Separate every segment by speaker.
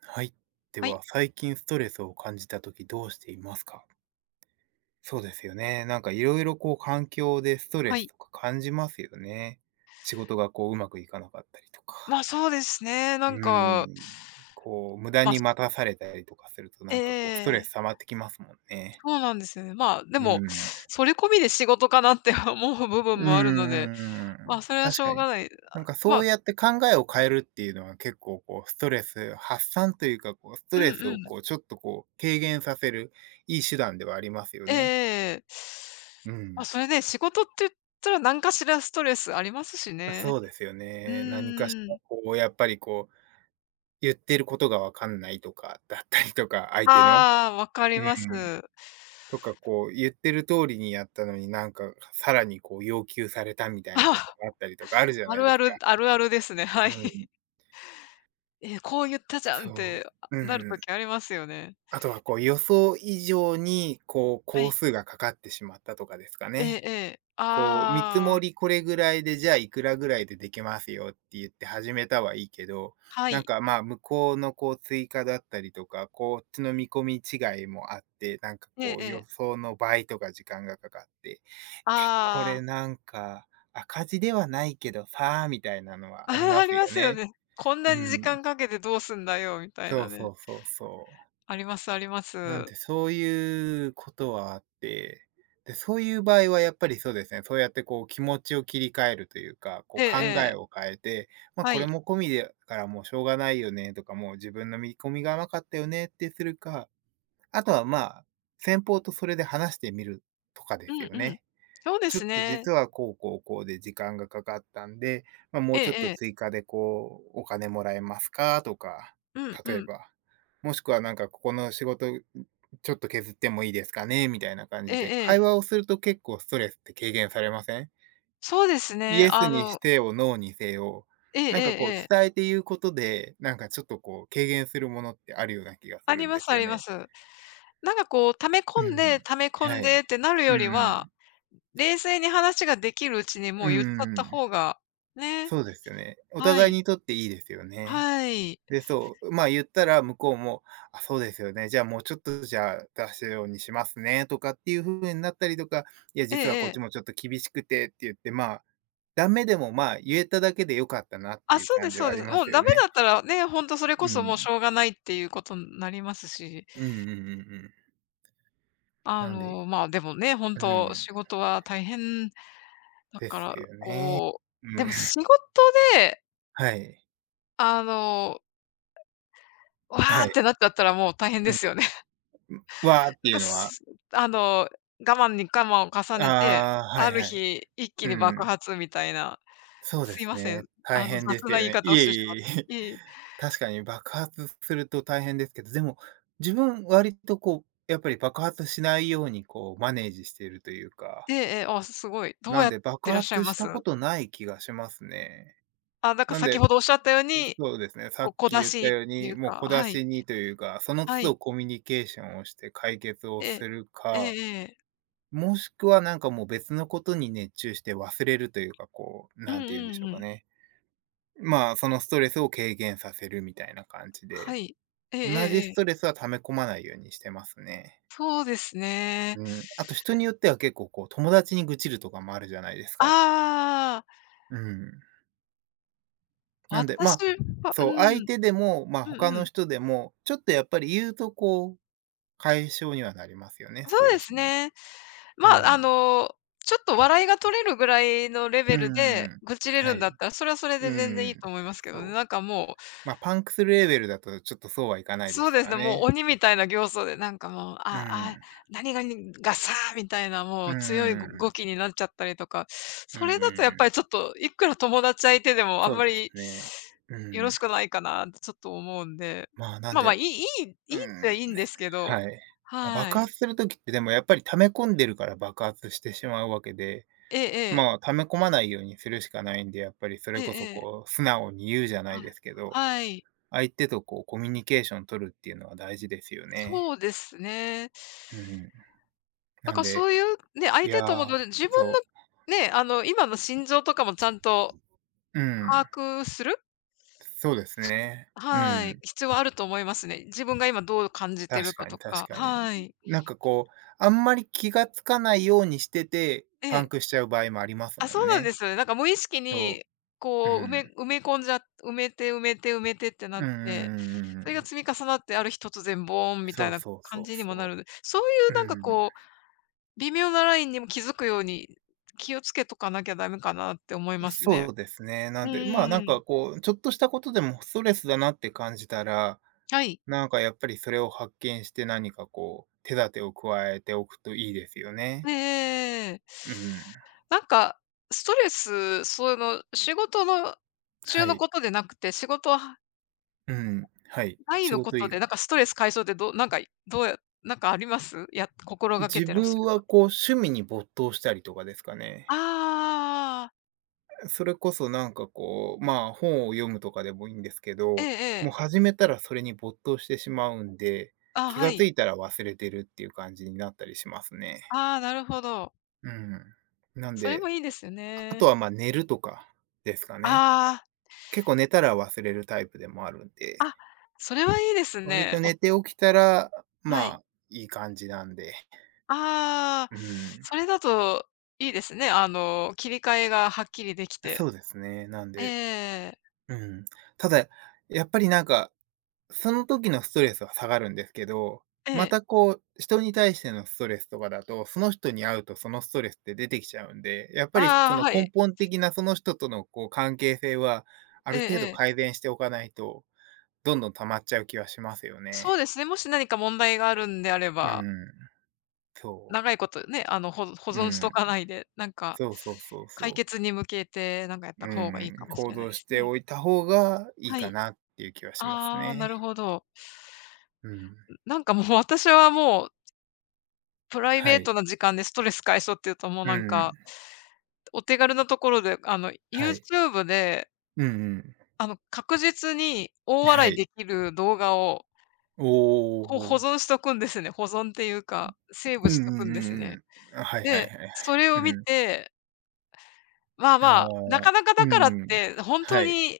Speaker 1: はい。で
Speaker 2: はい、
Speaker 1: は、最近ストレスを感じたときどうしていますか？そうですよね。なんかいろいろこう環境でストレ
Speaker 2: は
Speaker 1: ス
Speaker 2: い。
Speaker 1: とか感じますよね。仕事がこううまくいかなかったりと
Speaker 2: ま
Speaker 1: か。
Speaker 2: あ、そうですね。な
Speaker 1: う
Speaker 2: んか、
Speaker 1: ーん。こう、無駄
Speaker 2: まあ、
Speaker 1: に
Speaker 2: そ
Speaker 1: 待たされたりとかすると
Speaker 2: え
Speaker 1: なんかこうストレ
Speaker 2: え、
Speaker 1: ス溜まってきますもんね。
Speaker 2: そうなんですよね。まあ、で
Speaker 1: う
Speaker 2: も、
Speaker 1: ん。
Speaker 2: それ込みで仕事かなって 思う部分
Speaker 1: う
Speaker 2: もあるので、
Speaker 1: ん
Speaker 2: まあ
Speaker 1: ん。
Speaker 2: それはし
Speaker 1: 確
Speaker 2: ょ
Speaker 1: か
Speaker 2: うが
Speaker 1: に。
Speaker 2: ない。あ、
Speaker 1: なんか
Speaker 2: ま
Speaker 1: そ
Speaker 2: あ。
Speaker 1: うやって考えを変えるっていうのは結構こうストレス発散というか、こうスト
Speaker 2: うん
Speaker 1: レス
Speaker 2: う
Speaker 1: を
Speaker 2: ん。
Speaker 1: こうちょっとこう軽減させるいい手段ではありますよね。
Speaker 2: ええ、
Speaker 1: う
Speaker 2: まあ、
Speaker 1: ん。
Speaker 2: それね、仕事って言ったら何かしらストレスありますしね。
Speaker 1: そうですよ
Speaker 2: う
Speaker 1: ね。何かし
Speaker 2: ー
Speaker 1: ら
Speaker 2: ん。
Speaker 1: こうやっぱりこう言ってることがわかんないとかだったりとか、相手の。
Speaker 2: ああ、わかり
Speaker 1: う
Speaker 2: ます。
Speaker 1: ん。とかこう言ってる通りにやったのになんかさらにこう要求されたみたいなこと
Speaker 2: あ、
Speaker 1: があったりとかあるじゃ
Speaker 2: あ
Speaker 1: ない
Speaker 2: る
Speaker 1: です
Speaker 2: あ
Speaker 1: か。
Speaker 2: るあるあるですね。は
Speaker 1: う
Speaker 2: い。
Speaker 1: ん。
Speaker 2: え、こう言ったじゃんって、
Speaker 1: そう。
Speaker 2: なる
Speaker 1: う
Speaker 2: と
Speaker 1: ん。
Speaker 2: きありますよね。
Speaker 1: あとはこう予想以上に、こう
Speaker 2: は
Speaker 1: 工
Speaker 2: い。
Speaker 1: 数がかかってしまったとかですか
Speaker 2: ええ
Speaker 1: ね。
Speaker 2: ええ。
Speaker 1: こう見積
Speaker 2: あ
Speaker 1: も
Speaker 2: あ、
Speaker 1: りこれぐらいで、じゃあいくらぐらいでできますよって言って始めたはいいけど、
Speaker 2: は
Speaker 1: なん
Speaker 2: い。
Speaker 1: かまあ向こうのこう追加だったりとか、こっちの見込み違いもあって、なんか
Speaker 2: ええ
Speaker 1: こう
Speaker 2: え
Speaker 1: 予
Speaker 2: え。
Speaker 1: 想の倍とか時間がかかって、こ
Speaker 2: あ
Speaker 1: れ
Speaker 2: あ、
Speaker 1: なんか赤字ではないけどさ、みたいなの はありま
Speaker 2: あり
Speaker 1: す
Speaker 2: ま
Speaker 1: よ
Speaker 2: すよ
Speaker 1: ね。
Speaker 2: ね。こん
Speaker 1: う
Speaker 2: なに時
Speaker 1: ん。
Speaker 2: 間かけてどうすんだよみたい
Speaker 1: そ
Speaker 2: な
Speaker 1: うそ
Speaker 2: ね。
Speaker 1: うそうそう。
Speaker 2: ありますありま
Speaker 1: なん
Speaker 2: す。
Speaker 1: で、そういうことはあって、で、そういう場合はやっぱりそうですね、そうやってこう気持ちを切り替えるというか、こ
Speaker 2: え
Speaker 1: う
Speaker 2: え
Speaker 1: 考
Speaker 2: え
Speaker 1: え
Speaker 2: え。
Speaker 1: を変えて、ま、
Speaker 2: は
Speaker 1: これ
Speaker 2: い。
Speaker 1: も込みでからもうしょうがないよねとか、もう自分の見込みが甘かったよねってするか、あとはまあ、先方とそれで話してみるとか
Speaker 2: う
Speaker 1: です
Speaker 2: ん
Speaker 1: よ
Speaker 2: うん。
Speaker 1: ね。
Speaker 2: そうで
Speaker 1: ちょ
Speaker 2: す
Speaker 1: っと
Speaker 2: ね。
Speaker 1: 実はこうこうこうで時間がかかったんで、まあ、も
Speaker 2: え
Speaker 1: う
Speaker 2: え
Speaker 1: ちょっ
Speaker 2: え
Speaker 1: と
Speaker 2: え。
Speaker 1: 追加でこう、お金もらえますかとか、
Speaker 2: うん
Speaker 1: 例
Speaker 2: う
Speaker 1: え
Speaker 2: ん。
Speaker 1: ば。もしくはなんかここの仕事、ちょっと削ってもいいですかね、みたいな感
Speaker 2: え
Speaker 1: じ
Speaker 2: え
Speaker 1: で、
Speaker 2: え
Speaker 1: 会
Speaker 2: え。
Speaker 1: 話をすると結構ストレスって軽減されません？
Speaker 2: そうです
Speaker 1: イ
Speaker 2: ね。
Speaker 1: エス
Speaker 2: あ
Speaker 1: にし
Speaker 2: の、
Speaker 1: てよ、ノーにせよ、
Speaker 2: ええ
Speaker 1: なんか
Speaker 2: えええ
Speaker 1: こ
Speaker 2: え。
Speaker 1: う伝えて言うことで、なんかちょっとこう軽減するものってあるような気がす
Speaker 2: あり
Speaker 1: るん
Speaker 2: ま
Speaker 1: で
Speaker 2: す
Speaker 1: す
Speaker 2: あ
Speaker 1: よ
Speaker 2: りま
Speaker 1: ね。
Speaker 2: す。なんかこう溜め
Speaker 1: う
Speaker 2: 込んで、
Speaker 1: ん。
Speaker 2: 溜め込
Speaker 1: は
Speaker 2: んで
Speaker 1: い。
Speaker 2: ってなる
Speaker 1: う
Speaker 2: より
Speaker 1: んう
Speaker 2: は、
Speaker 1: ん。
Speaker 2: 冷静に話ができるうちにも
Speaker 1: う
Speaker 2: う言っちゃっ
Speaker 1: ん
Speaker 2: た
Speaker 1: う。
Speaker 2: 方が、ね。
Speaker 1: そうですよね。お
Speaker 2: は
Speaker 1: 互い
Speaker 2: い、
Speaker 1: にとっていいですよね。
Speaker 2: はい。
Speaker 1: で、そう、まあ、言ったら向こうも、あ、そうですよね、じゃあ、もうちょっと、じゃあ、出すようにしますねとかっていう風になったりとか、いや、
Speaker 2: え
Speaker 1: 実は
Speaker 2: ええ
Speaker 1: こっち
Speaker 2: え。
Speaker 1: もちょっと厳しくてって言って、まあ、ダメでも、まあ、言えただけで良かったなって
Speaker 2: あ、
Speaker 1: いう
Speaker 2: そうで
Speaker 1: 感
Speaker 2: す
Speaker 1: じ
Speaker 2: そ
Speaker 1: は
Speaker 2: う
Speaker 1: あ
Speaker 2: で
Speaker 1: り
Speaker 2: す。
Speaker 1: ま
Speaker 2: も
Speaker 1: す
Speaker 2: うダ
Speaker 1: よ
Speaker 2: メ
Speaker 1: ね。
Speaker 2: だったらね、ほんとそれこ
Speaker 1: う
Speaker 2: そもう
Speaker 1: ん。
Speaker 2: しょうがないっていうことになりますし、
Speaker 1: うんうんうんうん。
Speaker 2: あ
Speaker 1: なんで
Speaker 2: の、まあ、でもね、ほん
Speaker 1: うん、
Speaker 2: と仕事は大変だ
Speaker 1: で
Speaker 2: か
Speaker 1: す
Speaker 2: ら、
Speaker 1: よね。
Speaker 2: こう、
Speaker 1: う
Speaker 2: でも
Speaker 1: ん。
Speaker 2: 仕事で、
Speaker 1: はい。
Speaker 2: あの、わあ
Speaker 1: は
Speaker 2: っ
Speaker 1: い。
Speaker 2: てなっちゃったらもう大変
Speaker 1: う
Speaker 2: で
Speaker 1: ん。
Speaker 2: すよね。
Speaker 1: わーっ
Speaker 2: な
Speaker 1: て
Speaker 2: ん
Speaker 1: い
Speaker 2: か、
Speaker 1: うのは、
Speaker 2: あの、我慢に我慢を重ねて、
Speaker 1: ああ、は
Speaker 2: あ
Speaker 1: い
Speaker 2: る
Speaker 1: はい。
Speaker 2: 日一気
Speaker 1: う
Speaker 2: に爆
Speaker 1: ん。
Speaker 2: 発みたいな。
Speaker 1: そうで
Speaker 2: すい
Speaker 1: す
Speaker 2: ません、
Speaker 1: ね。大
Speaker 2: あの、
Speaker 1: 変で
Speaker 2: 雑
Speaker 1: すよ
Speaker 2: な言い
Speaker 1: ね。
Speaker 2: 方
Speaker 1: い
Speaker 2: をし
Speaker 1: え
Speaker 2: てし
Speaker 1: い
Speaker 2: まっ
Speaker 1: えいえ。
Speaker 2: て。いえいえ。
Speaker 1: 確かに爆発すると大変ですけど、でも、自分割とこう、やっぱり爆発しないようにこうマネージしているというか、
Speaker 2: ええええ、あ、すごい。どう
Speaker 1: な
Speaker 2: や
Speaker 1: ん
Speaker 2: っ
Speaker 1: で爆
Speaker 2: てらっしゃい
Speaker 1: 発
Speaker 2: ま
Speaker 1: し
Speaker 2: す？
Speaker 1: たことない気がしますね。
Speaker 2: あ、なんか
Speaker 1: なん
Speaker 2: 先
Speaker 1: で、
Speaker 2: ほどおっしゃったように。
Speaker 1: そうですね、さっ
Speaker 2: 小
Speaker 1: き
Speaker 2: 出
Speaker 1: 言った
Speaker 2: しっ
Speaker 1: よう
Speaker 2: てい
Speaker 1: に、
Speaker 2: う
Speaker 1: もう
Speaker 2: か、
Speaker 1: 小出
Speaker 2: はい、
Speaker 1: しにというか、その都
Speaker 2: は
Speaker 1: 度
Speaker 2: い。
Speaker 1: コミュニケーションをして解決を
Speaker 2: ええ。
Speaker 1: する
Speaker 2: ええ
Speaker 1: か、
Speaker 2: ええ。
Speaker 1: もしくはなんかもう別のことに熱中して忘れるというか、こう、
Speaker 2: うん
Speaker 1: な
Speaker 2: う
Speaker 1: んて言うんでし
Speaker 2: ん
Speaker 1: ょう
Speaker 2: う
Speaker 1: か
Speaker 2: ん。
Speaker 1: ね。まあ、そのストレスを軽減させるみたいな感じ
Speaker 2: は
Speaker 1: で、
Speaker 2: い。えええ
Speaker 1: 同じ
Speaker 2: ええ
Speaker 1: ストレ
Speaker 2: え。
Speaker 1: スは溜め込まないようにしてますね。
Speaker 2: そうですね。
Speaker 1: うん。あと人によっては結構こう、友達に愚痴るとかもあるじゃないですか。
Speaker 2: ああ、
Speaker 1: うん。なんで、ま
Speaker 2: 私
Speaker 1: あ、
Speaker 2: は。うん、
Speaker 1: そう、相手
Speaker 2: う
Speaker 1: でも、まあ、他
Speaker 2: んう
Speaker 1: の
Speaker 2: ん。
Speaker 1: 人でも、ちょっとやっぱり言うとこう、解消にはなりますよね、
Speaker 2: そ
Speaker 1: スト
Speaker 2: うで
Speaker 1: レ
Speaker 2: す
Speaker 1: スの。
Speaker 2: ね。
Speaker 1: う
Speaker 2: まあ、あ
Speaker 1: ん。
Speaker 2: の、ちょっと笑いが取れるぐらいのレ
Speaker 1: う
Speaker 2: ベル
Speaker 1: んう
Speaker 2: で
Speaker 1: ん。
Speaker 2: 愚痴れ
Speaker 1: は
Speaker 2: るんだっ
Speaker 1: い。
Speaker 2: たら、それはそれで
Speaker 1: う
Speaker 2: 全然いいと
Speaker 1: ん。
Speaker 2: 思いますけどね。
Speaker 1: そ
Speaker 2: な
Speaker 1: う。
Speaker 2: んかもう
Speaker 1: まあ、パンクするレベルだとちょっとそうはいかないで
Speaker 2: そ
Speaker 1: す
Speaker 2: う
Speaker 1: か
Speaker 2: です
Speaker 1: ら
Speaker 2: ね、もう
Speaker 1: ね。
Speaker 2: 鬼みたいな形相で、なんかもう、
Speaker 1: う
Speaker 2: ああ、
Speaker 1: ん。
Speaker 2: 何々がさ、みたいな、も
Speaker 1: うん
Speaker 2: う
Speaker 1: う
Speaker 2: 強い
Speaker 1: んう
Speaker 2: 語気
Speaker 1: ん。
Speaker 2: になっちゃったりとか、
Speaker 1: うん
Speaker 2: そ
Speaker 1: う
Speaker 2: れ
Speaker 1: ん
Speaker 2: だと
Speaker 1: う
Speaker 2: やっぱりちょ
Speaker 1: ん。
Speaker 2: っと、いくら友達相手でもあん
Speaker 1: そう
Speaker 2: ま
Speaker 1: です
Speaker 2: り
Speaker 1: ね。う
Speaker 2: よろ
Speaker 1: ん。
Speaker 2: しくないかなってちょっと思うんで。
Speaker 1: まあ、なん
Speaker 2: まあまあ、い
Speaker 1: で、
Speaker 2: いいいいい
Speaker 1: う
Speaker 2: っちゃ
Speaker 1: ん、
Speaker 2: いいんですけど、
Speaker 1: はい。ま、あ
Speaker 2: は
Speaker 1: 爆
Speaker 2: い。
Speaker 1: 発する時ってでもやっぱり溜め込んでるから爆発してしまうわけで、
Speaker 2: ええええ、
Speaker 1: まあ、溜め込まないようにするしかないんで、やっぱりそ
Speaker 2: え
Speaker 1: れ
Speaker 2: え
Speaker 1: こそ
Speaker 2: ええ、
Speaker 1: こう素直に言うじゃない
Speaker 2: はい。
Speaker 1: ですけど、
Speaker 2: はい、
Speaker 1: 相手とこうコミュニケーション取るっていうのは大事ですよね。
Speaker 2: そうですね。
Speaker 1: うん。
Speaker 2: だ
Speaker 1: な
Speaker 2: か
Speaker 1: ん
Speaker 2: ら
Speaker 1: で、
Speaker 2: そういうね、相
Speaker 1: いや
Speaker 2: 手とも
Speaker 1: ー、
Speaker 2: どうで自分
Speaker 1: そ
Speaker 2: のね、あの、今の心情とかもちゃんと
Speaker 1: う、う
Speaker 2: 把
Speaker 1: ん、
Speaker 2: 握する。
Speaker 1: そうですね。う
Speaker 2: はい、
Speaker 1: ん。
Speaker 2: 必要あると思いますね。自分が今どう感じてる
Speaker 1: 確
Speaker 2: か
Speaker 1: か
Speaker 2: と
Speaker 1: に確
Speaker 2: か、
Speaker 1: かに。
Speaker 2: はい。
Speaker 1: なんかこう、あんまり気がつかないようにしてて、
Speaker 2: え
Speaker 1: パン
Speaker 2: え。
Speaker 1: クしちゃう場合もあります
Speaker 2: あ、
Speaker 1: も
Speaker 2: そ
Speaker 1: ん
Speaker 2: うなんで
Speaker 1: ね。
Speaker 2: すよね。なんか無意識
Speaker 1: そ
Speaker 2: に、
Speaker 1: う。う
Speaker 2: こう
Speaker 1: ん。
Speaker 2: 埋め込んじゃ、埋めて埋めて埋めてってなっ
Speaker 1: うんうん
Speaker 2: て、
Speaker 1: うんう
Speaker 2: それが
Speaker 1: ん。
Speaker 2: 積み重なってある日突然ボーンみた
Speaker 1: そ
Speaker 2: い
Speaker 1: う
Speaker 2: な
Speaker 1: そうそ
Speaker 2: 感じ
Speaker 1: う
Speaker 2: にもな
Speaker 1: そ
Speaker 2: るので、そういう
Speaker 1: う。う
Speaker 2: なんか
Speaker 1: ん。
Speaker 2: こう、微妙なラインにも気づくように、気をつけとかなきゃダメかなって思いますね。
Speaker 1: そうですね。な
Speaker 2: う
Speaker 1: んで、まあなん
Speaker 2: ん。
Speaker 1: かこう、ちょっとしたことでもストレスだなって感じたら、
Speaker 2: はい。
Speaker 1: なんかやっぱりそれを発見して何かこう、手立てを加えておくといいですよね。
Speaker 2: ええ、
Speaker 1: うん。
Speaker 2: なんか、ストレス、その、仕事の中
Speaker 1: は
Speaker 2: の
Speaker 1: い。
Speaker 2: ことでなくて、仕事は
Speaker 1: うん。はい。
Speaker 2: 外
Speaker 1: 仕
Speaker 2: のこ
Speaker 1: 事
Speaker 2: と
Speaker 1: 以
Speaker 2: で、
Speaker 1: 外。
Speaker 2: なんかストレス解消ってどうなんか、どうやなんかあります？心がけ
Speaker 1: 自
Speaker 2: てらっしゃ
Speaker 1: 分
Speaker 2: る
Speaker 1: はこう趣味に没頭したりとかですかね。
Speaker 2: あああ、
Speaker 1: それこそなんかこう、まあ、本を読むとかでもいいんですけ
Speaker 2: ええ
Speaker 1: ど、
Speaker 2: え
Speaker 1: もう
Speaker 2: え。
Speaker 1: 始めたらそれに没頭してしまうんで、
Speaker 2: あ、
Speaker 1: 気
Speaker 2: は
Speaker 1: がつ
Speaker 2: い。
Speaker 1: いたら忘れてるっていう感じになったりしますね。
Speaker 2: ああ、なるほど。
Speaker 1: うん。なん
Speaker 2: それ
Speaker 1: で、
Speaker 2: もいいですよ
Speaker 1: あと
Speaker 2: ね。
Speaker 1: はまあ寝るとかですかね。
Speaker 2: ああ、
Speaker 1: 結構寝たら忘れるタイプでもあるんで、
Speaker 2: あ、それはいいです
Speaker 1: 割
Speaker 2: ね。
Speaker 1: と寝て起きたら、
Speaker 2: はい。
Speaker 1: まあいい感じなんで、
Speaker 2: ああ、
Speaker 1: うん。
Speaker 2: それだといいですね。あの、切り替えがはっきりできて。
Speaker 1: そうですね。なんで、
Speaker 2: ええ。
Speaker 1: うん。ただ、やっぱりなんかその時のストレスは下がるんですけど、
Speaker 2: え
Speaker 1: ま
Speaker 2: え。
Speaker 1: たこう、人に対してのストレスとかだと、その人に会うとそのストレスって出てきちゃうんで、やっぱりそ
Speaker 2: ああ、
Speaker 1: の
Speaker 2: はい。
Speaker 1: 根本的なその人とのこう関係性は、あ
Speaker 2: ええ
Speaker 1: る程度
Speaker 2: ええ。
Speaker 1: 改善しておかないと、どんどん溜まっちゃう気はしますよね。
Speaker 2: そうですね、もし何か問題があるんであれ
Speaker 1: う
Speaker 2: ば、
Speaker 1: ん、そう。
Speaker 2: 長いことね、あの、保
Speaker 1: う
Speaker 2: 存しと
Speaker 1: ん、
Speaker 2: かないで、なんか、
Speaker 1: そうそうそう
Speaker 2: 解
Speaker 1: そ
Speaker 2: 決
Speaker 1: う。
Speaker 2: に向けてなんかやっ
Speaker 1: う
Speaker 2: た方がいいか
Speaker 1: ん、
Speaker 2: もし
Speaker 1: 行
Speaker 2: れない
Speaker 1: 動
Speaker 2: で
Speaker 1: し
Speaker 2: す
Speaker 1: て
Speaker 2: ね。
Speaker 1: おいた方がいい
Speaker 2: は
Speaker 1: か
Speaker 2: い。
Speaker 1: なっていう気はします
Speaker 2: ああ、なる
Speaker 1: ね。
Speaker 2: ほど。
Speaker 1: うん、
Speaker 2: なんかもう私はもう、プライ
Speaker 1: は
Speaker 2: ベー
Speaker 1: い。
Speaker 2: トな時間でストレス解消っていうともう
Speaker 1: う
Speaker 2: なんか、
Speaker 1: ん、
Speaker 2: お手軽なところで、あの、
Speaker 1: はい。
Speaker 2: YouTube で、
Speaker 1: うんうん。
Speaker 2: あの、確実に大
Speaker 1: は
Speaker 2: 笑い
Speaker 1: い。
Speaker 2: できる動画を、
Speaker 1: お
Speaker 2: 保
Speaker 1: お。
Speaker 2: 存しとくんですね。保存っていうか、セー
Speaker 1: う
Speaker 2: ブ
Speaker 1: ん
Speaker 2: しと
Speaker 1: う
Speaker 2: く
Speaker 1: ん
Speaker 2: んです
Speaker 1: うんう
Speaker 2: ね。
Speaker 1: ん。あ、はいはいはい
Speaker 2: で、
Speaker 1: はい。
Speaker 2: それを見
Speaker 1: うん。
Speaker 2: て、まあま
Speaker 1: あ
Speaker 2: あ、なか
Speaker 1: あ、
Speaker 2: なか
Speaker 1: う
Speaker 2: だからっ
Speaker 1: ん。
Speaker 2: て、本当
Speaker 1: はい。
Speaker 2: に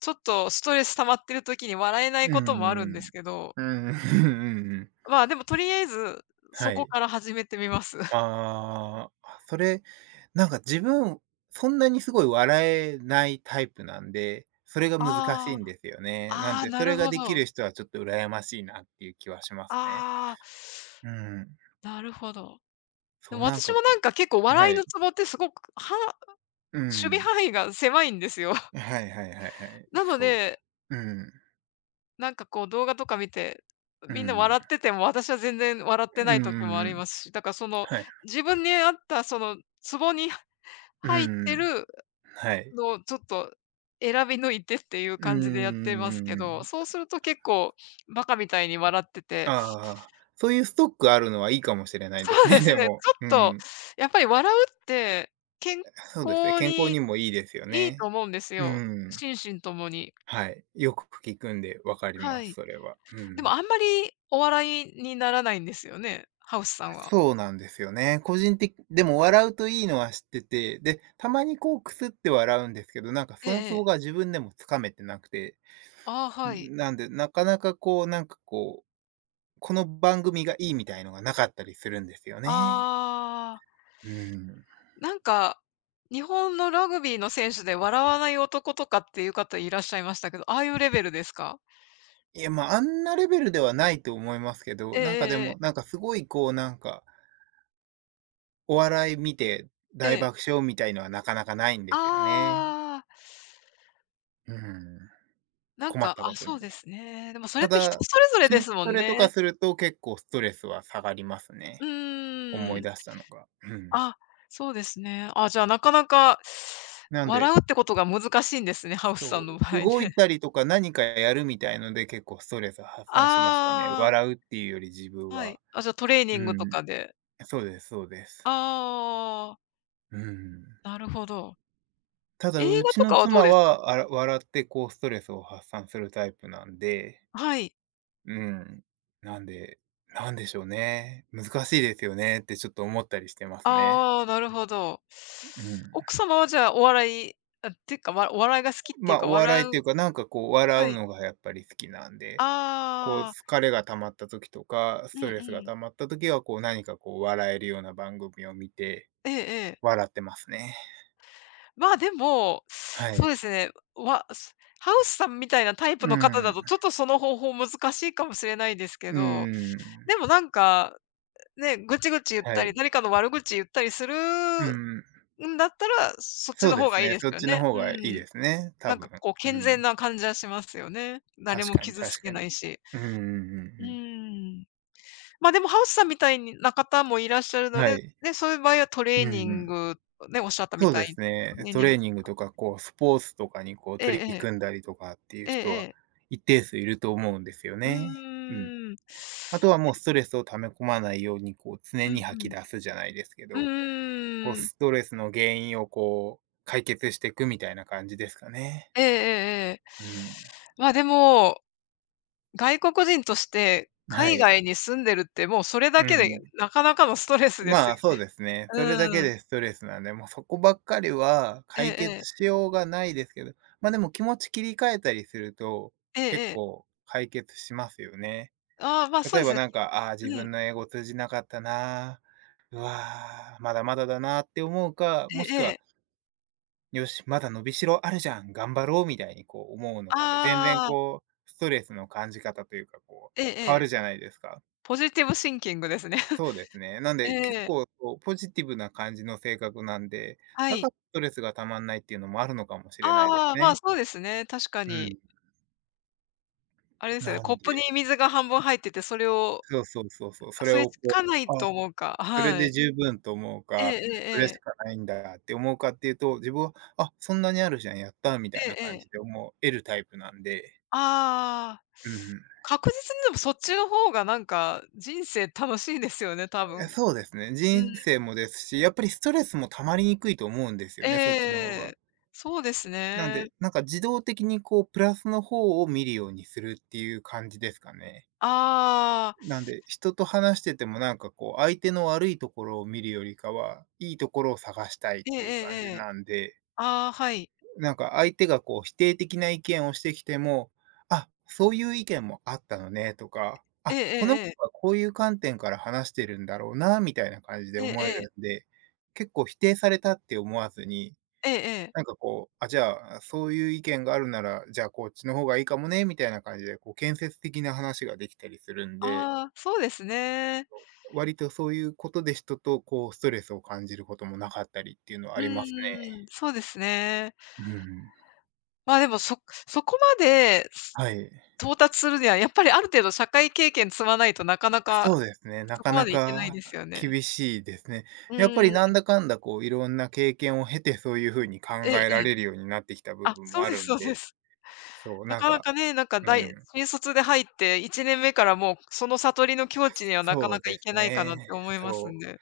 Speaker 2: ちょっとストレス溜まってる時に笑えない
Speaker 1: う
Speaker 2: こ
Speaker 1: ん
Speaker 2: ともある
Speaker 1: う
Speaker 2: んです
Speaker 1: ん。
Speaker 2: けど、
Speaker 1: うん、うんうんうんうんうん
Speaker 2: まあ、でもとりあえず、そ
Speaker 1: は
Speaker 2: こ
Speaker 1: い。
Speaker 2: から始めてみます。
Speaker 1: ああ、それ、なんか自分、そんなにすごい笑えないタイプなんで、それが難し
Speaker 2: あ
Speaker 1: いんですよね。な
Speaker 2: あ、
Speaker 1: ん
Speaker 2: ああ、
Speaker 1: で、
Speaker 2: な
Speaker 1: それ
Speaker 2: る
Speaker 1: が
Speaker 2: ほ
Speaker 1: でき
Speaker 2: ど。
Speaker 1: る人はちょっと羨ましいなっていう気はしますね。
Speaker 2: ああ、
Speaker 1: うん。
Speaker 2: なるほど。で
Speaker 1: そう、
Speaker 2: も
Speaker 1: なん
Speaker 2: 私
Speaker 1: か
Speaker 2: もなん
Speaker 1: こ
Speaker 2: か結構
Speaker 1: う、は
Speaker 2: 笑いの
Speaker 1: い。
Speaker 2: ツボってすごくは
Speaker 1: う
Speaker 2: 守備
Speaker 1: ん。
Speaker 2: 範囲が狭いんですよ。
Speaker 1: はいはいはいはい。
Speaker 2: なの
Speaker 1: そ
Speaker 2: で、
Speaker 1: う。うん。
Speaker 2: なんかこう動画とか見て、
Speaker 1: う
Speaker 2: み
Speaker 1: ん
Speaker 2: んな
Speaker 1: う
Speaker 2: 笑っ
Speaker 1: ん
Speaker 2: てても、私は全然笑ってな
Speaker 1: う
Speaker 2: い
Speaker 1: ん
Speaker 2: 時
Speaker 1: う
Speaker 2: も
Speaker 1: ん
Speaker 2: あ
Speaker 1: う
Speaker 2: り
Speaker 1: ん。
Speaker 2: ますし、だからその、
Speaker 1: はい。
Speaker 2: 自分に合ったそのツボに
Speaker 1: う
Speaker 2: 入っ
Speaker 1: んうん。
Speaker 2: てる
Speaker 1: はい。
Speaker 2: のをちょっと選び抜いてっていう
Speaker 1: うん
Speaker 2: 感じでやっ
Speaker 1: う
Speaker 2: て
Speaker 1: んう
Speaker 2: ます
Speaker 1: ん
Speaker 2: け
Speaker 1: う
Speaker 2: ど、
Speaker 1: ん。
Speaker 2: そうすると結構バカみたいに笑ってて、
Speaker 1: ああ、そういうストックあるのはいいかもしれないで
Speaker 2: そ
Speaker 1: す
Speaker 2: うで
Speaker 1: ね、
Speaker 2: す
Speaker 1: で
Speaker 2: ね、ち
Speaker 1: も。
Speaker 2: ょ
Speaker 1: う
Speaker 2: っと
Speaker 1: ん。
Speaker 2: やっぱり笑うって健
Speaker 1: そうですね、
Speaker 2: 康
Speaker 1: 健康に
Speaker 2: に
Speaker 1: もいいですよ
Speaker 2: いいと
Speaker 1: ね。
Speaker 2: 思うんです
Speaker 1: う
Speaker 2: よ、
Speaker 1: ん。
Speaker 2: 心身ともに。
Speaker 1: はい。よく聞くんでわかり
Speaker 2: は
Speaker 1: ます、
Speaker 2: い。
Speaker 1: それは。う
Speaker 2: でも
Speaker 1: ん。
Speaker 2: あんまりお笑いにならないんですよね、ハウスさんは。
Speaker 1: そうなんですよね。個人的でも笑うといいのは知ってて、で、たまにこうくすって笑うんですけど、なんか
Speaker 2: え
Speaker 1: そ
Speaker 2: え
Speaker 1: の
Speaker 2: え
Speaker 1: ツボ
Speaker 2: え。
Speaker 1: が自分でもつかめてなくて、
Speaker 2: ああ、はい。
Speaker 1: なんで、なかなかこう、なんかこうこの番組がいいみたいのがなかったりするんですよね。
Speaker 2: ああ、
Speaker 1: うん。
Speaker 2: なんか、日本のラグビーの選手で笑わない男とかっていう方いらっしゃいましたけど、ああいうレベルですか？
Speaker 1: いや、まあ、あんなレベルではないと思いますけ
Speaker 2: え
Speaker 1: ど、
Speaker 2: え
Speaker 1: なんかで
Speaker 2: えええ
Speaker 1: も、
Speaker 2: え。
Speaker 1: なんかすごいお笑い見て大爆笑みたいのはなかなかないんですよね。
Speaker 2: ああ、
Speaker 1: うん、
Speaker 2: なん
Speaker 1: 困っ
Speaker 2: か、
Speaker 1: たこ
Speaker 2: あ、
Speaker 1: と
Speaker 2: そう
Speaker 1: に。
Speaker 2: ですね。でもそれ
Speaker 1: た
Speaker 2: って人
Speaker 1: だ、
Speaker 2: それぞれで
Speaker 1: 筋
Speaker 2: すも
Speaker 1: ト
Speaker 2: ん
Speaker 1: レとか
Speaker 2: ね。
Speaker 1: すると結構ストレスは下がります
Speaker 2: う
Speaker 1: ね。
Speaker 2: ー
Speaker 1: 思い
Speaker 2: ん。
Speaker 1: 出したのが。うん。
Speaker 2: あ、そうですね。あ、じゃあ、なかなか
Speaker 1: なん
Speaker 2: 笑
Speaker 1: で、
Speaker 2: うってことが難しいんですね、ハウスさん
Speaker 1: そ
Speaker 2: の場
Speaker 1: う、
Speaker 2: 合ね。
Speaker 1: 動い たりとか何かやるみたいので結構ストレス発散しますかね。
Speaker 2: あ
Speaker 1: 笑うっていうより自
Speaker 2: あ、
Speaker 1: 分
Speaker 2: は
Speaker 1: は。
Speaker 2: い。あ、じゃあトレーニン
Speaker 1: う
Speaker 2: グと
Speaker 1: ん、
Speaker 2: かで。
Speaker 1: そうですそうです。
Speaker 2: ああ、
Speaker 1: うん。
Speaker 2: なるほど。
Speaker 1: ただ、
Speaker 2: 映
Speaker 1: う
Speaker 2: 画
Speaker 1: ち
Speaker 2: とか
Speaker 1: の
Speaker 2: はどう
Speaker 1: 妻
Speaker 2: ですか？
Speaker 1: は、あら笑って、こう、ストレスを発散するタイプなんで、
Speaker 2: はい。
Speaker 1: うん。なんで、なんでしょうね。難しいですよねってちょっと思ったりしてますね。
Speaker 2: ああ、なるほど。
Speaker 1: うん。
Speaker 2: 奥様はじゃあ、お笑い、っていうか、お笑いが好きってい
Speaker 1: ま
Speaker 2: う
Speaker 1: あ、
Speaker 2: か、
Speaker 1: お笑い
Speaker 2: 笑
Speaker 1: って
Speaker 2: う。
Speaker 1: いうか、なんかこう、
Speaker 2: は
Speaker 1: 笑う
Speaker 2: い。
Speaker 1: のがやっぱり好きなんで、こう、
Speaker 2: ああ、
Speaker 1: 疲れが溜まった時とか、ス
Speaker 2: うんう
Speaker 1: トレスが
Speaker 2: ん。
Speaker 1: 溜まった時は、こう、何かこう、笑えるような番組を見て、
Speaker 2: ええええ。
Speaker 1: 笑ってますね。
Speaker 2: まあ、でも、
Speaker 1: は
Speaker 2: そう
Speaker 1: い。
Speaker 2: ですね、ハウスさんみたいなタイプ
Speaker 1: う
Speaker 2: の方だ
Speaker 1: ん。
Speaker 2: と、ちょっとその方法難しいかもしれないですけ
Speaker 1: う
Speaker 2: ど、
Speaker 1: ん。
Speaker 2: でもなんか、ね、ぐちぐち言っ
Speaker 1: は
Speaker 2: たり、
Speaker 1: い。
Speaker 2: 誰かの悪口言ったりする
Speaker 1: うん、
Speaker 2: んだったら、そっち
Speaker 1: そう
Speaker 2: の
Speaker 1: で
Speaker 2: 方
Speaker 1: す
Speaker 2: がいい
Speaker 1: ね。
Speaker 2: です
Speaker 1: そっ
Speaker 2: よ
Speaker 1: ちの
Speaker 2: ね。
Speaker 1: 方
Speaker 2: う
Speaker 1: がいい
Speaker 2: ん。
Speaker 1: ですね、多
Speaker 2: なんか
Speaker 1: 分。
Speaker 2: こう
Speaker 1: う
Speaker 2: 健全
Speaker 1: ん。
Speaker 2: な感じはしますよね。誰
Speaker 1: 確
Speaker 2: も
Speaker 1: かに
Speaker 2: 傷つ
Speaker 1: 確
Speaker 2: け
Speaker 1: かに。
Speaker 2: ないし。
Speaker 1: うんうんうんう
Speaker 2: うー
Speaker 1: ん。
Speaker 2: ん。ま、でもハウスさんみたいにな方もいらっしゃるの
Speaker 1: は
Speaker 2: で、
Speaker 1: い。
Speaker 2: ね、そういう場合はト
Speaker 1: う
Speaker 2: レーニ
Speaker 1: んう
Speaker 2: ン
Speaker 1: ん。
Speaker 2: グ、ね、おっしゃったみ
Speaker 1: そう
Speaker 2: たい
Speaker 1: で
Speaker 2: に、
Speaker 1: す
Speaker 2: ト
Speaker 1: ね。
Speaker 2: レー
Speaker 1: ト
Speaker 2: ニン
Speaker 1: レ
Speaker 2: グ。
Speaker 1: ーニングとか、こう、スポーツとかに、こう、
Speaker 2: ええ
Speaker 1: 取
Speaker 2: え
Speaker 1: り
Speaker 2: え。
Speaker 1: 組んだりとかっていう
Speaker 2: ええ
Speaker 1: 人
Speaker 2: え
Speaker 1: は
Speaker 2: え。
Speaker 1: 一定数いると思うんですよ
Speaker 2: う
Speaker 1: ね。うん。
Speaker 2: ーん。
Speaker 1: あとはもうストレスを溜め込まないように、こう、常
Speaker 2: うん
Speaker 1: に吐き出すじゃないですけ
Speaker 2: う
Speaker 1: ど、こう、
Speaker 2: ん。うーん。
Speaker 1: ストレスの原因を、こう、解決していくみたいな感じですかね。
Speaker 2: ええええええ。
Speaker 1: うん。
Speaker 2: ま、でも、外国人として
Speaker 1: は
Speaker 2: 海
Speaker 1: い。
Speaker 2: 外に住んでるってもうそれ
Speaker 1: う
Speaker 2: だけで
Speaker 1: ん。
Speaker 2: なかなかのストレスです
Speaker 1: ま
Speaker 2: よ。
Speaker 1: あ、そうですね。それだけ
Speaker 2: うん。
Speaker 1: でストレスなんで、もうそこばっかりは
Speaker 2: ええ
Speaker 1: 解決
Speaker 2: ええ。
Speaker 1: しようがないですけど、ま、でも気持ち切り替えたりすると、
Speaker 2: ええ
Speaker 1: 結
Speaker 2: ええ。
Speaker 1: 構解決しますよね。
Speaker 2: ああ、ま、そう
Speaker 1: 例え
Speaker 2: です
Speaker 1: ば
Speaker 2: ね。
Speaker 1: なんか、ああー、自
Speaker 2: うん。
Speaker 1: 分の英語通じなかったなー、うわー、まだまだだなーって思うか、
Speaker 2: え
Speaker 1: もし
Speaker 2: え
Speaker 1: く
Speaker 2: え
Speaker 1: は、
Speaker 2: え。
Speaker 1: よし、まだ伸びしろあるじゃん、頑張ろうみたいにこう思うのかで、全然
Speaker 2: ああ、
Speaker 1: こう、ストレスの感じ方というか、こ
Speaker 2: ええ
Speaker 1: う
Speaker 2: え
Speaker 1: 変わ
Speaker 2: え。
Speaker 1: るじゃないですか。
Speaker 2: ポジティブシンキングですね。
Speaker 1: そうですね。なん
Speaker 2: え
Speaker 1: で、結
Speaker 2: え、
Speaker 1: 構こうポジティブな感じの性格なんで、
Speaker 2: は
Speaker 1: だか
Speaker 2: い。
Speaker 1: らストレスが溜まんないっていうのもあるのかもしれないです
Speaker 2: ああ、まあ、
Speaker 1: ね。
Speaker 2: そうですね、確か
Speaker 1: う
Speaker 2: に。
Speaker 1: ん。
Speaker 2: あれですよね、
Speaker 1: な
Speaker 2: コッ
Speaker 1: んで
Speaker 2: プに水が半分入ってて、それを、
Speaker 1: そう、それ
Speaker 2: それし
Speaker 1: をこ
Speaker 2: かない
Speaker 1: う、あ、
Speaker 2: と思うか、
Speaker 1: それ
Speaker 2: は
Speaker 1: で
Speaker 2: い。
Speaker 1: 十分と思う
Speaker 2: ええ
Speaker 1: か、
Speaker 2: ええ
Speaker 1: そ
Speaker 2: え
Speaker 1: れし
Speaker 2: え。
Speaker 1: かないんだって思うかっていうと、自分は、あ、そんなにあるじゃん、やった、み
Speaker 2: え
Speaker 1: たいな
Speaker 2: え
Speaker 1: 感
Speaker 2: ええ。
Speaker 1: じで思えるタイプなんで。
Speaker 2: ああ。
Speaker 1: うんうん。
Speaker 2: 確実にでもそっちの方がなんか人生楽しいですよね、多分。う
Speaker 1: え、そうですね。人
Speaker 2: ん。
Speaker 1: 生もですし、やっぱりストレスも溜まりにくいと思うんですよ
Speaker 2: ええ
Speaker 1: ね、そっちの方
Speaker 2: え
Speaker 1: が。
Speaker 2: え。そうです
Speaker 1: なん
Speaker 2: ね。
Speaker 1: で、なんか自動的にこうプラスの方を見るようにするっていう感じですかね。
Speaker 2: ああ、
Speaker 1: なんで、人と話しててもなんかこう相手の悪いところを見るよりかは、いいところを探したいっ
Speaker 2: えええ
Speaker 1: ていう感じ
Speaker 2: えええ。
Speaker 1: なんで、
Speaker 2: ああ、はい。
Speaker 1: なんか相手がこう否定的な意見をしてきても、あ、そういう意見もあったのねとか、
Speaker 2: え
Speaker 1: あ、
Speaker 2: ええ
Speaker 1: この人
Speaker 2: えええ。
Speaker 1: はこういう観点から話してるんだろうなみたいな感じで
Speaker 2: ええ
Speaker 1: 思え
Speaker 2: ええ。
Speaker 1: るんで、結構否定されたって思わずに、
Speaker 2: ええ、
Speaker 1: なんかこう、あ、じゃあ、そういう意見があるなら、じゃあこっちの方がいいかもね、みたいな感じで、こう建設的な話ができたりするんで、
Speaker 2: ああ、そうですね。
Speaker 1: 割とそういうことで人とこうストレスを感じることもなかったりっていうのはあ
Speaker 2: う
Speaker 1: りますね。
Speaker 2: んん、そうですね。
Speaker 1: うん。
Speaker 2: まあ、でも、そこまで、
Speaker 1: はい。
Speaker 2: 到達するには、やっぱりある程度社会経験積まないとなかな
Speaker 1: そ
Speaker 2: か、
Speaker 1: うですね、な
Speaker 2: そ
Speaker 1: か
Speaker 2: こま
Speaker 1: な
Speaker 2: でいけない
Speaker 1: か
Speaker 2: ですよね。
Speaker 1: 厳しいですね。
Speaker 2: う
Speaker 1: やっぱ
Speaker 2: ん
Speaker 1: りなん
Speaker 2: ん。
Speaker 1: だかんだこういろんな経験を経て、そういう風に考
Speaker 2: ええ
Speaker 1: え
Speaker 2: え
Speaker 1: ら
Speaker 2: え。
Speaker 1: れるようになってきた部
Speaker 2: あ、
Speaker 1: 分
Speaker 2: そ
Speaker 1: も
Speaker 2: う
Speaker 1: あ
Speaker 2: で
Speaker 1: る
Speaker 2: すそ
Speaker 1: ん
Speaker 2: うで
Speaker 1: で、
Speaker 2: す。
Speaker 1: そう、
Speaker 2: な
Speaker 1: なん
Speaker 2: かな
Speaker 1: か、
Speaker 2: かね、なんか、
Speaker 1: うん、
Speaker 2: 新卒で入って1年目からもう、その悟りの境地にはなか
Speaker 1: そ
Speaker 2: な
Speaker 1: う
Speaker 2: か
Speaker 1: で
Speaker 2: いけ
Speaker 1: す
Speaker 2: ないかな
Speaker 1: ね。
Speaker 2: って思います
Speaker 1: そ
Speaker 2: んで。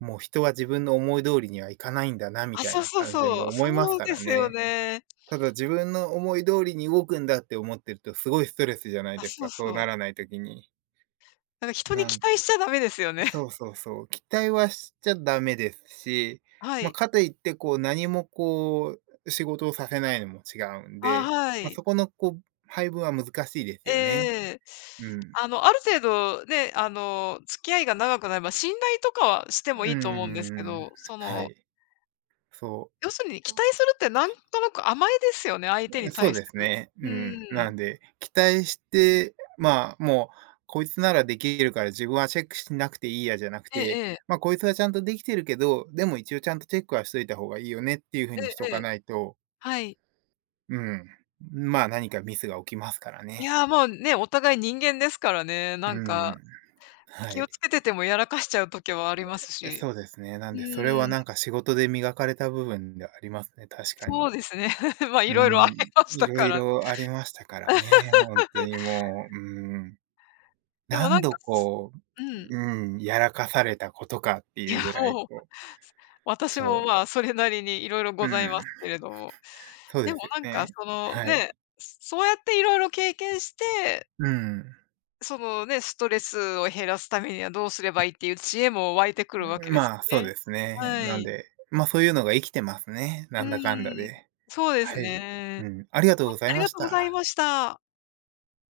Speaker 1: う。もう人は自分の思い通りにはいかないんだなみ
Speaker 2: あ、
Speaker 1: たい
Speaker 2: そう
Speaker 1: な
Speaker 2: そう
Speaker 1: 感じで
Speaker 2: そ
Speaker 1: も
Speaker 2: う。
Speaker 1: 思いま
Speaker 2: そ
Speaker 1: す
Speaker 2: う
Speaker 1: か
Speaker 2: で
Speaker 1: ら
Speaker 2: すよ
Speaker 1: ね。
Speaker 2: ね。
Speaker 1: ただ自分の思い通りに動くんだって思ってるとすごいストレスじゃない
Speaker 2: あ、
Speaker 1: です
Speaker 2: そう
Speaker 1: か、そう
Speaker 2: そう。
Speaker 1: ならない時に。
Speaker 2: なんか人に
Speaker 1: な
Speaker 2: 期
Speaker 1: んで
Speaker 2: 待しちゃダメですよね。
Speaker 1: そう、期待はしちゃダメですし、
Speaker 2: は
Speaker 1: まあ、
Speaker 2: い。
Speaker 1: かといってこう何もこう仕事をさせないのも違うん
Speaker 2: あ、
Speaker 1: で、
Speaker 2: は
Speaker 1: まあ、
Speaker 2: い。
Speaker 1: そこのこう配分は難しいですよね。
Speaker 2: ええ、
Speaker 1: うん。
Speaker 2: あの、ある程度ね、あの、付き合いが長くなれば、信頼とかはして
Speaker 1: うん
Speaker 2: も
Speaker 1: う
Speaker 2: いい
Speaker 1: ん
Speaker 2: と
Speaker 1: う
Speaker 2: 思うんです
Speaker 1: ん
Speaker 2: け
Speaker 1: うん。
Speaker 2: ど、そ
Speaker 1: は
Speaker 2: の、
Speaker 1: い。そう。
Speaker 2: 要するに期待するってなんとなく甘えですよね、相手に
Speaker 1: そう
Speaker 2: 対す
Speaker 1: です
Speaker 2: る。
Speaker 1: ね。う
Speaker 2: う
Speaker 1: ん。
Speaker 2: ん。
Speaker 1: なんで、期待して、まあ、もう、こいつならできるから自分はチェックしなくていいやじゃなく
Speaker 2: ええ
Speaker 1: て、
Speaker 2: ええ。
Speaker 1: まあ、こいつはちゃんとできてるけど、でも一応ちゃんとチェックはしといた方がいいよねっていう風にし
Speaker 2: え
Speaker 1: とか
Speaker 2: え、
Speaker 1: ないと、
Speaker 2: はい。
Speaker 1: うん、まあ、何かミスが起きますから
Speaker 2: い
Speaker 1: ね。
Speaker 2: やー、もうね、お互い人間ですからね、
Speaker 1: う
Speaker 2: なんか、
Speaker 1: ん。は
Speaker 2: 気を
Speaker 1: い。
Speaker 2: つけててもやらかしちゃう時はありますし。
Speaker 1: そうですね。な
Speaker 2: う
Speaker 1: んで、それ
Speaker 2: ん、
Speaker 1: はなんか仕事で磨かれた部分ではありますね、確か
Speaker 2: そ
Speaker 1: に。
Speaker 2: うですね。まあ、いろいろあ
Speaker 1: う
Speaker 2: り
Speaker 1: ん。
Speaker 2: まし
Speaker 1: い
Speaker 2: た
Speaker 1: ろ
Speaker 2: か
Speaker 1: い
Speaker 2: ら。
Speaker 1: ろありましたからね、本当にもう、うん。
Speaker 2: でもな
Speaker 1: 何
Speaker 2: ん
Speaker 1: 度
Speaker 2: か。
Speaker 1: こ
Speaker 2: うん。
Speaker 1: う、うん、やらかされたことかって
Speaker 2: い
Speaker 1: い
Speaker 2: や、
Speaker 1: うぐらい、
Speaker 2: もう、
Speaker 1: こう、
Speaker 2: 私
Speaker 1: そ
Speaker 2: も、まあ、それなりにいろいろ
Speaker 1: う、う
Speaker 2: ござい
Speaker 1: ん、
Speaker 2: ますけれども。
Speaker 1: そう
Speaker 2: で
Speaker 1: で
Speaker 2: も、
Speaker 1: すよ
Speaker 2: なんか、
Speaker 1: ね。
Speaker 2: その、
Speaker 1: は
Speaker 2: ね、
Speaker 1: い。
Speaker 2: そうやっていろいろ経験して、
Speaker 1: うん。
Speaker 2: そのね、ストレスを減らすためにはどうすればいいっていう知恵も湧いてくるわけです
Speaker 1: まあ、そう
Speaker 2: ね。
Speaker 1: ですね。
Speaker 2: は
Speaker 1: なん
Speaker 2: い。
Speaker 1: で、ま、そういうのが生きてますね、
Speaker 2: う
Speaker 1: なんだかんだ
Speaker 2: ーん。
Speaker 1: で。
Speaker 2: そうです
Speaker 1: はい。
Speaker 2: ね。
Speaker 1: うん、ありがとうござい
Speaker 2: あり
Speaker 1: ま
Speaker 2: が
Speaker 1: し
Speaker 2: とうござい
Speaker 1: た。
Speaker 2: ました。